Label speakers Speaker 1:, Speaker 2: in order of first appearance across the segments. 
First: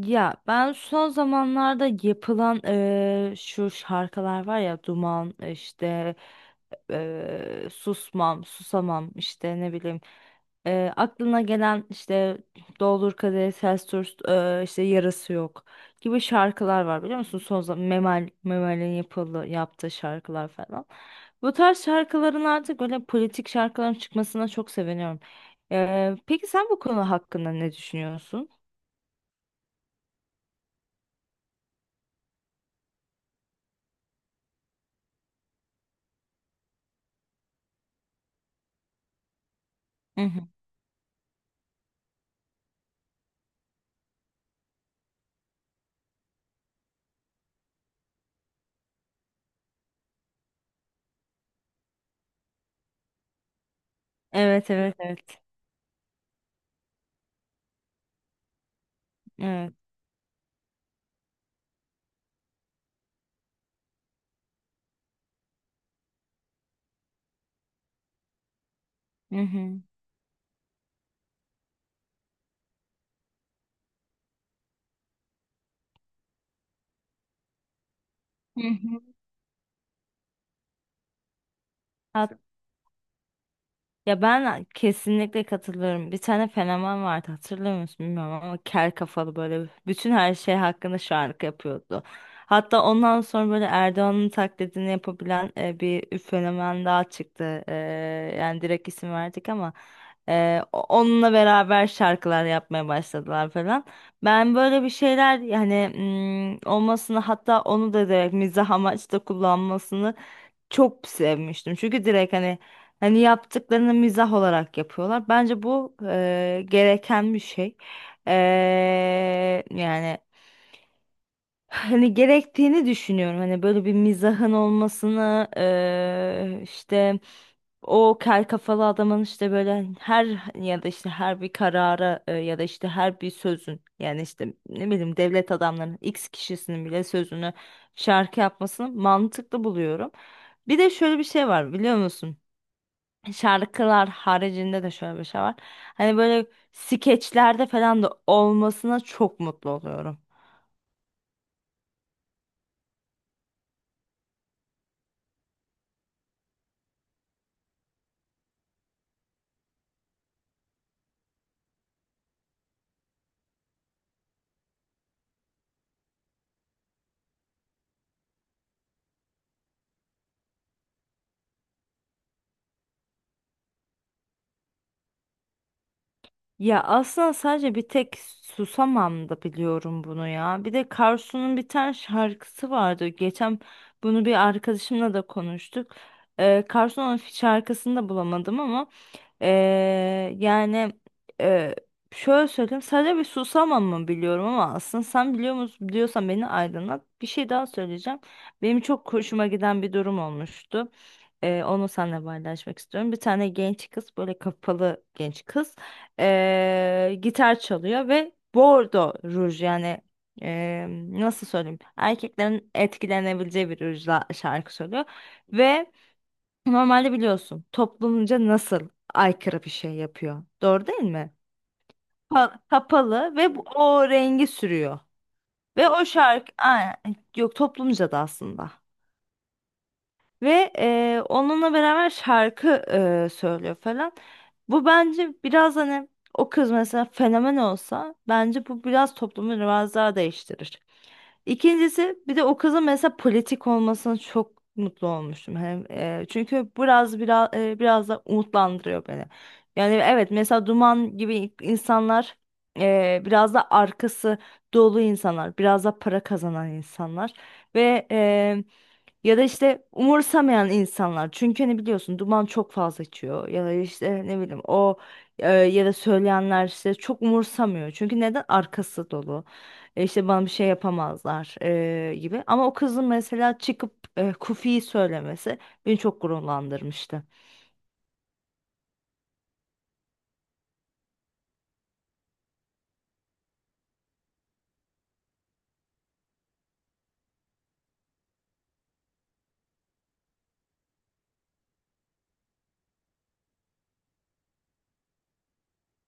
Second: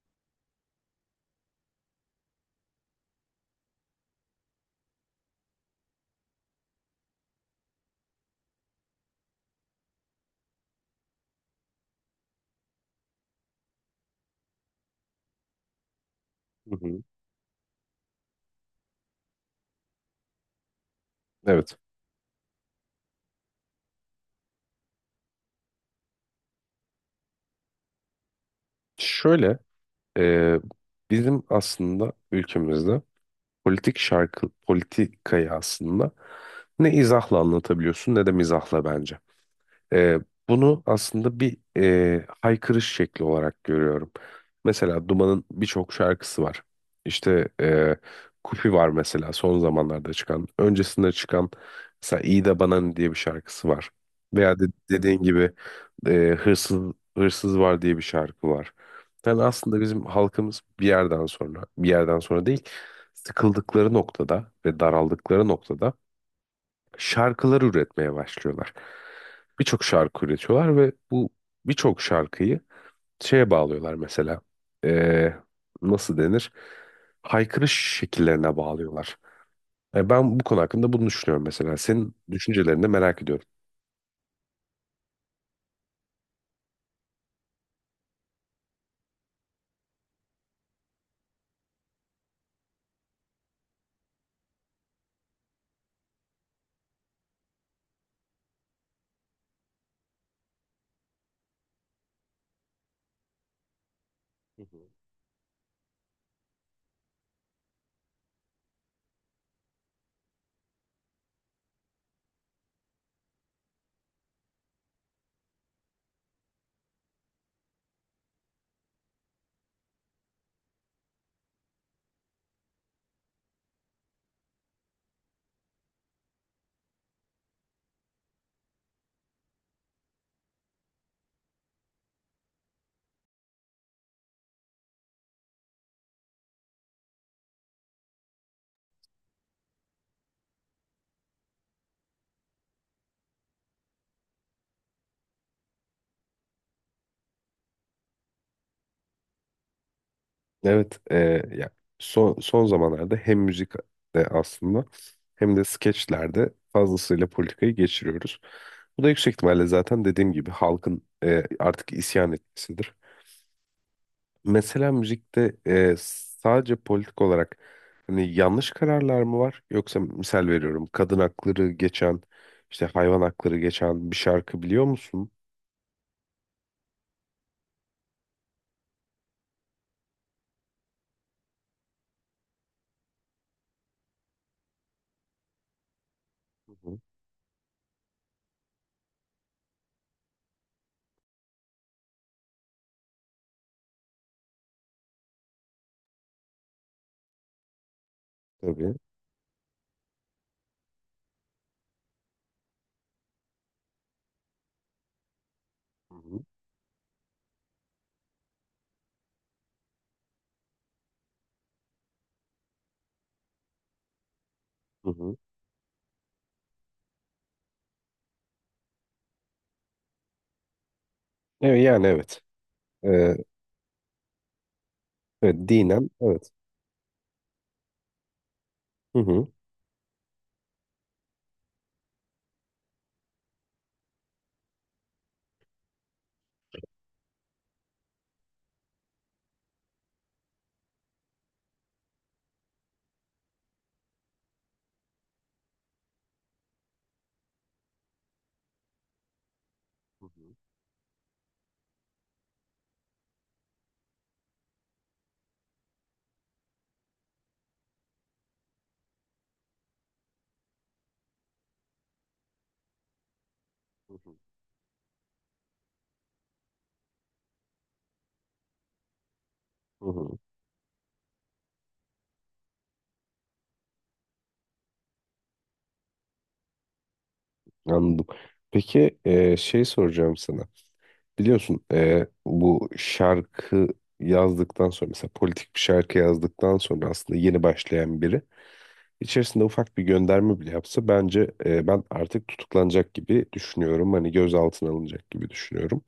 Speaker 1: Ya ben son zamanlarda yapılan şu şarkılar var ya Duman işte Susmam Susamam işte ne bileyim aklına gelen işte Doldur Kadehi Ters Tut işte Yarası Yok gibi
Speaker 2: Hı
Speaker 1: şarkılar
Speaker 2: hı.
Speaker 1: var biliyor musun? Son zaman Memel'in yaptığı şarkılar falan. Bu
Speaker 2: Evet.
Speaker 1: tarz şarkıların artık böyle politik şarkıların çıkmasına çok seviniyorum. Peki sen bu konu hakkında ne düşünüyorsun?
Speaker 2: Şöyle e, bizim aslında ülkemizde politik şarkı politikayı aslında ne izahla anlatabiliyorsun ne de mizahla bence. Ee, Bunu aslında bir haykırış şekli olarak görüyorum. Mesela Duman'ın birçok şarkısı var. İşte Kupi var mesela son zamanlarda çıkan. Öncesinde çıkan mesela İyi de Bana Ne diye bir şarkısı var. Veya de,
Speaker 1: Evet, evet,
Speaker 2: dediğin
Speaker 1: evet.
Speaker 2: gibi Hırsız Hırsız var diye bir şarkı var. Yani
Speaker 1: Evet.
Speaker 2: aslında bizim halkımız bir yerden sonra değil, sıkıldıkları noktada ve daraldıkları noktada şarkılar üretmeye başlıyorlar.
Speaker 1: Hı hı.
Speaker 2: Birçok şarkı üretiyorlar ve bu birçok şarkıyı şeye bağlıyorlar mesela. Ee, Nasıl denir? Haykırış şekillerine
Speaker 1: Hı hı.
Speaker 2: bağlıyorlar. Ben bu konu hakkında bunu düşünüyorum mesela. Senin düşüncelerini de merak ediyorum.
Speaker 1: Ya ben kesinlikle katılıyorum. Bir tane fenomen vardı hatırlıyor musun bilmiyorum ama kel kafalı böyle bütün her şey hakkında şarkı yapıyordu. Hatta ondan sonra böyle Erdoğan'ın taklidini yapabilen bir fenomen daha çıktı. Yani direkt isim verdik ama onunla beraber şarkılar yapmaya başladılar falan. Ben
Speaker 2: Hı
Speaker 1: böyle
Speaker 2: hı.
Speaker 1: bir şeyler yani olmasını hatta onu da direkt mizah amaçlı kullanmasını çok sevmiştim. Çünkü direkt hani hani yaptıklarını mizah olarak yapıyorlar. Bence bu gereken bir şey. Yani hani gerektiğini düşünüyorum. Hani böyle bir mizahın olmasını işte o kel kafalı adamın işte böyle her ya da işte her bir karara ya da işte her bir sözün yani işte ne bileyim devlet adamlarının X kişisinin bile sözünü şarkı yapmasını mantıklı buluyorum. Bir de şöyle bir şey var biliyor musun? Şarkılar haricinde de şöyle bir şey var. Hani böyle skeçlerde falan da olmasına çok mutlu oluyorum.
Speaker 2: Evet, ya son zamanlarda hem müzikte aslında hem de skeçlerde fazlasıyla politikayı geçiriyoruz. Bu da yüksek ihtimalle zaten dediğim gibi halkın artık isyan etmesidir. Mesela müzikte sadece politik olarak hani yanlış kararlar mı var? Yoksa misal veriyorum kadın hakları geçen işte hayvan hakları geçen bir şarkı biliyor musun?
Speaker 1: Ya aslında sadece bir tek Susamam da biliyorum bunu ya. Bir de Karsu'nun bir tane şarkısı vardı. Geçen bunu bir arkadaşımla da konuştuk.
Speaker 2: Hı hı,
Speaker 1: Karsu'nun şarkısını da bulamadım ama ee, yani ee, şöyle söyleyeyim, sadece bir Susamam mı biliyorum ama aslında sen biliyor musun, biliyorsan beni aydınlat. Bir şey daha söyleyeceğim. Benim
Speaker 2: tabii.
Speaker 1: çok hoşuma giden bir durum olmuştu. Onu seninle paylaşmak istiyorum. Bir tane genç kız, böyle kapalı genç kız,
Speaker 2: Hı hı,
Speaker 1: gitar çalıyor ve bordo ruj, yani eee, nasıl söyleyeyim, erkeklerin etkilenebileceği bir rujla şarkı söylüyor
Speaker 2: hı hı.
Speaker 1: ve normalde biliyorsun toplumca nasıl aykırı bir şey yapıyor, doğru değil mi?
Speaker 2: Evet, yani evet. E,
Speaker 1: Kapalı ve o rengi sürüyor
Speaker 2: evet
Speaker 1: ve o
Speaker 2: dinen evet.
Speaker 1: şarkı aa, yok toplumca da aslında.
Speaker 2: Hı hı.
Speaker 1: Ve onunla beraber şarkı söylüyor falan. Bu bence biraz hani o kız mesela fenomen olsa bence bu biraz toplumu biraz daha değiştirir. İkincisi, bir de o kızın mesela politik olmasına çok mutlu olmuştum. Hem çünkü biraz biraz da umutlandırıyor beni. Yani
Speaker 2: Hı
Speaker 1: evet,
Speaker 2: hı,
Speaker 1: mesela Duman gibi insanlar, biraz da arkası dolu insanlar, biraz da para kazanan insanlar ve ya da işte umursamayan insanlar. Çünkü hani biliyorsun duman çok fazla içiyor. Ya da
Speaker 2: hı
Speaker 1: işte
Speaker 2: hı,
Speaker 1: ne bileyim o ya da söyleyenler işte çok umursamıyor. Çünkü neden? Arkası dolu.
Speaker 2: hı
Speaker 1: İşte
Speaker 2: hı.
Speaker 1: bana bir şey yapamazlar gibi. Ama o kızın mesela çıkıp Kufi'yi söylemesi beni çok gururlandırmıştı.
Speaker 2: Anladım. Peki şey soracağım sana. Biliyorsun bu şarkı yazdıktan sonra mesela politik bir şarkı yazdıktan sonra aslında yeni başlayan biri içerisinde ufak bir gönderme bile yapsa bence ben artık tutuklanacak gibi düşünüyorum. Hani gözaltına alınacak gibi düşünüyorum.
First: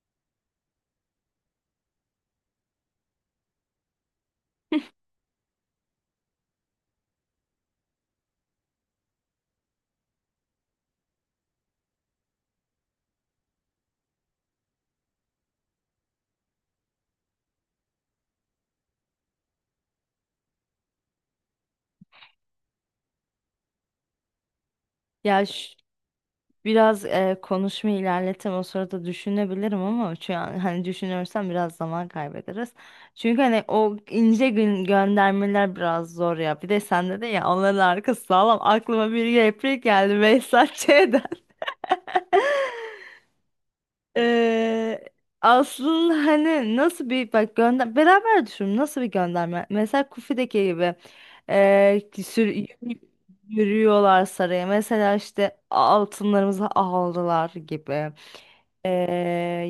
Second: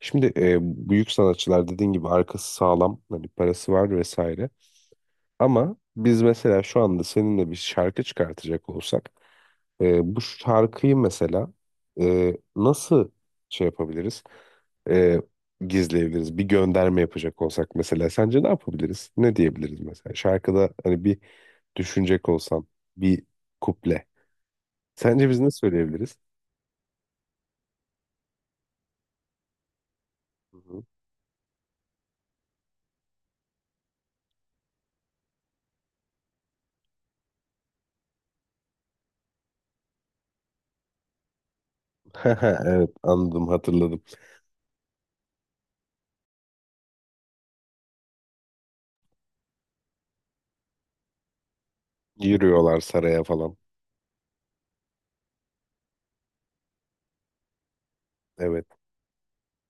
Speaker 2: Şimdi büyük sanatçılar dediğin gibi arkası sağlam, hani parası var vesaire. Ama biz mesela şu anda seninle bir şarkı çıkartacak olsak bu şarkıyı mesela nasıl şey yapabiliriz? E, Gizleyebiliriz. Bir gönderme yapacak olsak mesela sence ne yapabiliriz? Ne diyebiliriz mesela? Şarkıda hani bir düşünecek olsam bir kuple. Sence biz
Speaker 1: Ya
Speaker 2: ne söyleyebiliriz?
Speaker 1: biraz konuşma ilerletem, o sırada düşünebilirim ama şu
Speaker 2: Hı
Speaker 1: an
Speaker 2: hı.
Speaker 1: hani düşünürsem biraz zaman kaybederiz. Çünkü hani o ince gün göndermeler biraz zor ya. Bir de sende de ya onların arkası sağlam. Aklıma bir replik geldi Behzat Ç'den.
Speaker 2: Evet anladım hatırladım.
Speaker 1: Ee, Aslında hani nasıl bir bak gönder, beraber düşünün nasıl bir gönderme, mesela Kufi'deki gibi ee, ki sür-
Speaker 2: Yürüyorlar saraya falan.
Speaker 1: yürüyorlar saraya, mesela işte altınlarımızı aldılar gibi.
Speaker 2: Evet.
Speaker 1: Ee,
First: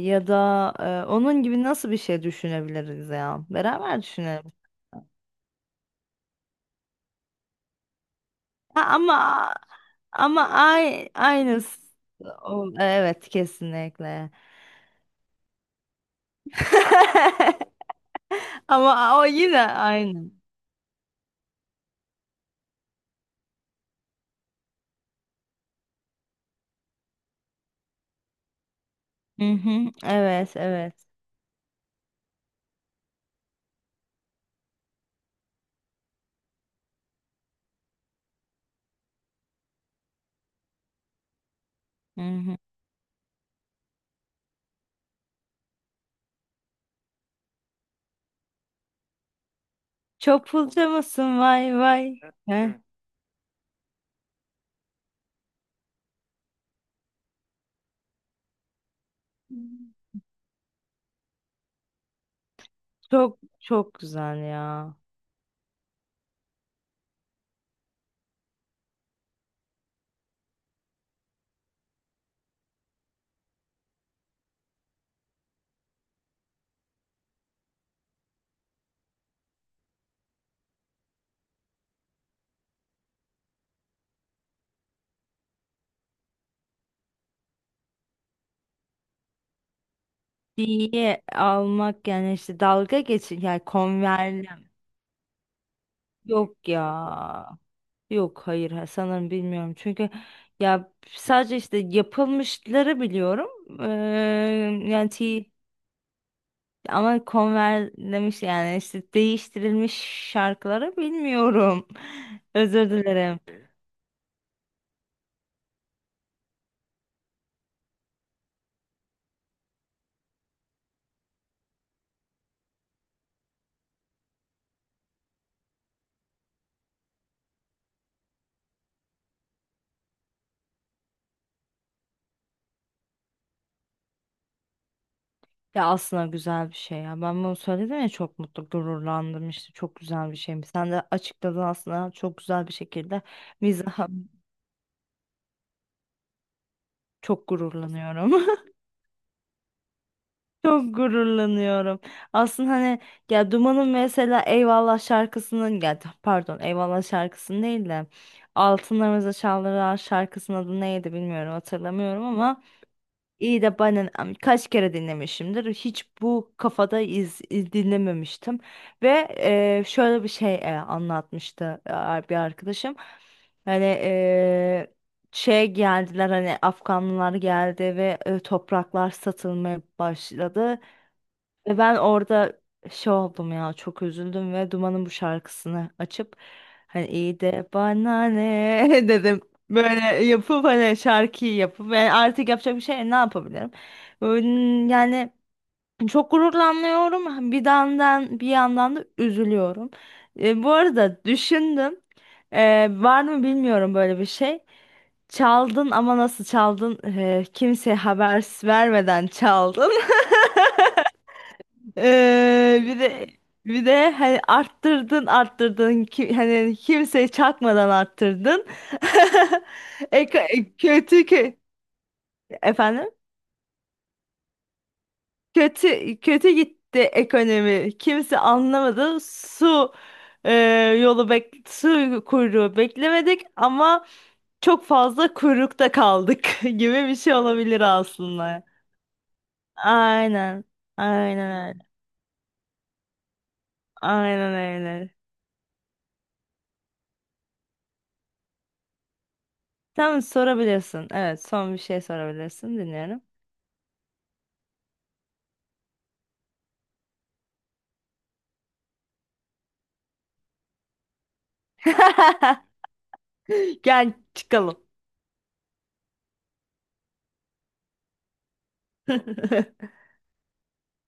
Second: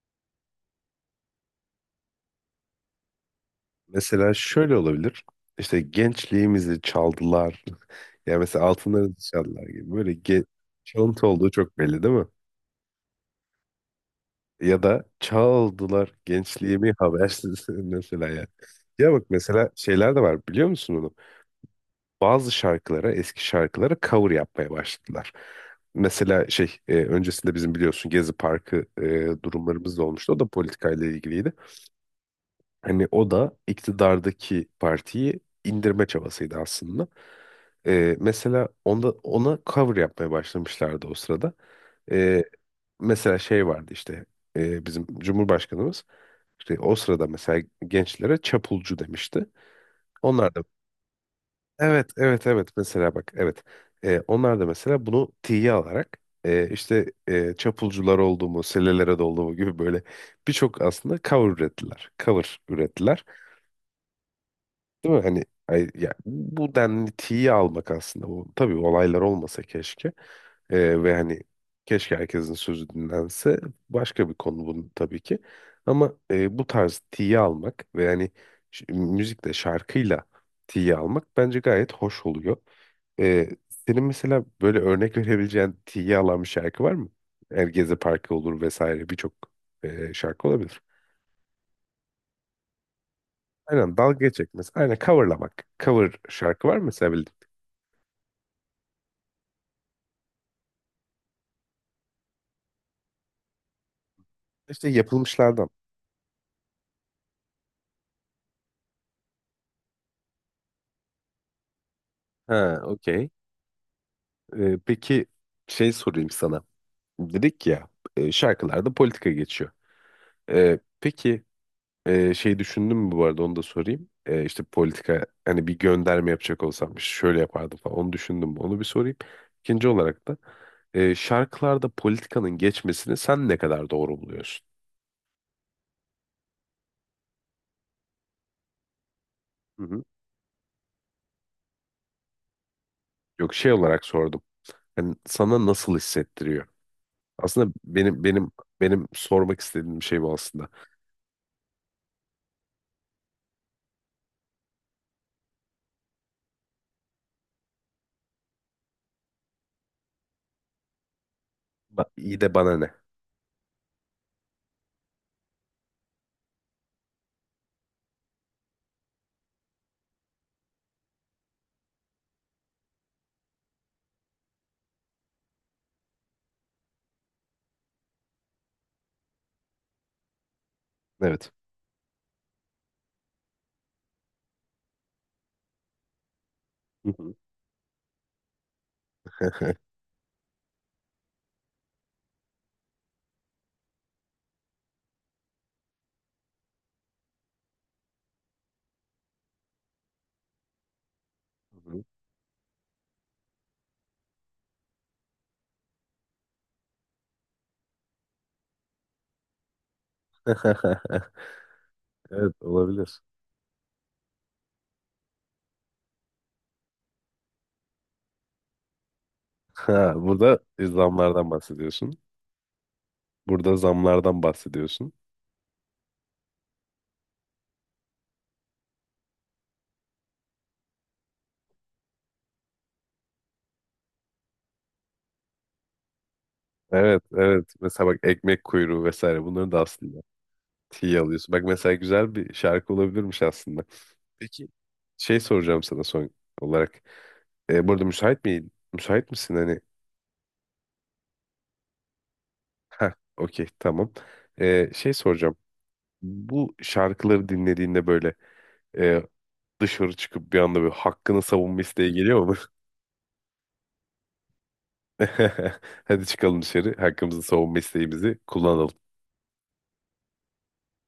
Speaker 1: Ya da onun gibi nasıl bir şey düşünebiliriz, ya beraber
Speaker 2: Mesela
Speaker 1: düşünelim.
Speaker 2: şöyle olabilir. İşte gençliğimizi çaldılar. Yani mesela
Speaker 1: Ha,
Speaker 2: altınlarımızı
Speaker 1: ama
Speaker 2: çaldılar gibi. Böyle ge
Speaker 1: ay,
Speaker 2: çalıntı olduğu çok
Speaker 1: aynısı.
Speaker 2: belli değil mi?
Speaker 1: Evet, kesinlikle.
Speaker 2: Ya da çaldılar gençliğimi habersiz mesela ya. Ya
Speaker 1: Ama o
Speaker 2: bak
Speaker 1: yine
Speaker 2: mesela şeyler de
Speaker 1: aynı.
Speaker 2: var biliyor musun onu? Bazı şarkılara, eski şarkılara cover yapmaya başladılar. Mesela şey öncesinde bizim biliyorsun Gezi Parkı
Speaker 1: Hı hı.
Speaker 2: durumlarımız da olmuştu. O da
Speaker 1: Evet, evet.
Speaker 2: politikayla ilgiliydi. Hani o da iktidardaki partiyi indirme çabasıydı aslında. Mesela ona cover yapmaya başlamışlardı o sırada.
Speaker 1: Hı
Speaker 2: Ee,
Speaker 1: hı.
Speaker 2: Mesela şey vardı işte bizim Cumhurbaşkanımız işte o sırada mesela gençlere çapulcu demişti.
Speaker 1: Çok
Speaker 2: Onlar da
Speaker 1: pulcu musun? Vay
Speaker 2: evet
Speaker 1: vay. Heh.
Speaker 2: evet evet
Speaker 1: Evet.
Speaker 2: mesela bak evet. Onlar da mesela bunu tiye alarak çapulcular olduğumu, selelere dolduğumu gibi böyle birçok aslında cover ürettiler.
Speaker 1: Çok çok güzel ya.
Speaker 2: Değil mi? Hani ay- ya, bu denli tiye almak aslında. Bu, tabii olaylar olmasa keşke. Ve hani keşke herkesin sözü dinlense. Başka bir konu bunun tabii ki. Ama bu tarz tiye almak ve hani ş- müzikle, şarkıyla tiye almak bence gayet hoş oluyor. Ee, Senin mesela böyle örnek verebileceğin tiye alan bir şarkı var mı? Yani Gezi Parkı olur vesaire birçok şarkı olabilir.
Speaker 1: Diye almak, yani işte dalga geçin, yani
Speaker 2: Aynen dalga geçmek
Speaker 1: konverlem.
Speaker 2: mesela. Aynen coverlamak. Cover şarkı
Speaker 1: Yok
Speaker 2: var
Speaker 1: ya.
Speaker 2: mı mesela?
Speaker 1: Yok, hayır, ha, sanırım bilmiyorum. Çünkü ya sadece işte yapılmışları biliyorum. Ee,
Speaker 2: İşte
Speaker 1: yani T-
Speaker 2: yapılmışlardan.
Speaker 1: Ama konverlemiş, yani işte değiştirilmiş şarkıları bilmiyorum.
Speaker 2: Ha,
Speaker 1: Özür
Speaker 2: okey.
Speaker 1: dilerim.
Speaker 2: Peki şey sorayım sana. Dedik ya şarkılarda politika geçiyor. Peki şey düşündün mü bu arada, onu da sorayım. İşte politika, hani bir gönderme yapacak olsam işte şöyle yapardım falan, onu düşündün mü? Onu bir sorayım. İkinci olarak da şarkılarda politikanın geçmesini sen ne kadar doğru buluyorsun?
Speaker 1: Ya aslında güzel bir şey ya. Ben bunu söyledim ya, çok mutlu, gururlandım, işte
Speaker 2: Hı
Speaker 1: çok
Speaker 2: hı.
Speaker 1: güzel bir şeymiş. Sen de açıkladın aslında çok güzel bir şekilde.
Speaker 2: Yok şey olarak
Speaker 1: Mizaha
Speaker 2: sordum. Hani sana nasıl hissettiriyor?
Speaker 1: çok
Speaker 2: Aslında benim
Speaker 1: gururlanıyorum.
Speaker 2: benim benim sormak istediğim şey bu aslında.
Speaker 1: Çok gururlanıyorum. Aslında hani ya Duman'ın mesela Eyvallah şarkısının, ya pardon Eyvallah şarkısının değil de Altınlarımıza Çaldırılan şarkısının adı neydi bilmiyorum,
Speaker 2: Ba-
Speaker 1: hatırlamıyorum
Speaker 2: İyi de
Speaker 1: ama
Speaker 2: bana ne?
Speaker 1: İyi de ben kaç kere dinlemişimdir. Hiç bu kafada dinlememiştim. Ve şöyle bir şey anlatmıştı bir arkadaşım. Hani şey geldiler, hani Afganlılar geldi ve topraklar satılmaya başladı.
Speaker 2: Evet.
Speaker 1: Ve ben orada şey oldum ya, çok üzüldüm ve Duman'ın bu şarkısını açıp hani
Speaker 2: Hı
Speaker 1: iyi de bana ne dedim.
Speaker 2: hı.
Speaker 1: Böyle yapıp hani şarkıyı yapıp ve artık yapacak bir şey, ne yapabilirim? Yani çok gururlanıyorum bir yandan, bir yandan da üzülüyorum. Bu arada düşündüm. Var mı bilmiyorum böyle bir şey. Çaldın ama nasıl çaldın? Kimseye haber vermeden çaldın.
Speaker 2: Evet
Speaker 1: Bir
Speaker 2: olabilir.
Speaker 1: de hani arttırdın, arttırdın ki, hani kimseye çakmadan arttırdın.
Speaker 2: Ha, burada
Speaker 1: Kötü
Speaker 2: zamlardan
Speaker 1: ki
Speaker 2: bahsediyorsun.
Speaker 1: efendim,
Speaker 2: Burada zamlardan bahsediyorsun.
Speaker 1: kötü kötü gitti ekonomi. Kimse anlamadı. Su e, yolu bek su kuyruğu beklemedik ama çok fazla kuyrukta kaldık gibi bir
Speaker 2: Evet,
Speaker 1: şey
Speaker 2: evet.
Speaker 1: olabilir
Speaker 2: Mesela bak ekmek
Speaker 1: aslında.
Speaker 2: kuyruğu vesaire bunları da aslında
Speaker 1: Aynen.
Speaker 2: tiye
Speaker 1: Aynen
Speaker 2: alıyorsun. Bak
Speaker 1: öyle.
Speaker 2: mesela güzel bir şarkı olabilirmiş aslında.
Speaker 1: Aynen
Speaker 2: Peki
Speaker 1: öyle.
Speaker 2: şey soracağım sana son olarak. Burada müsait mi? Müsait misin hani?
Speaker 1: Tamam, sorabilirsin. Evet, son bir şey sorabilirsin.
Speaker 2: Ha,
Speaker 1: Dinliyorum.
Speaker 2: okey tamam. Şey soracağım. Bu şarkıları dinlediğinde böyle e, dışarı çıkıp bir anda böyle hakkını savunma isteği geliyor.
Speaker 1: Gel çıkalım.
Speaker 2: Hadi çıkalım dışarı. Hakkımızı savunma isteğimizi kullanalım.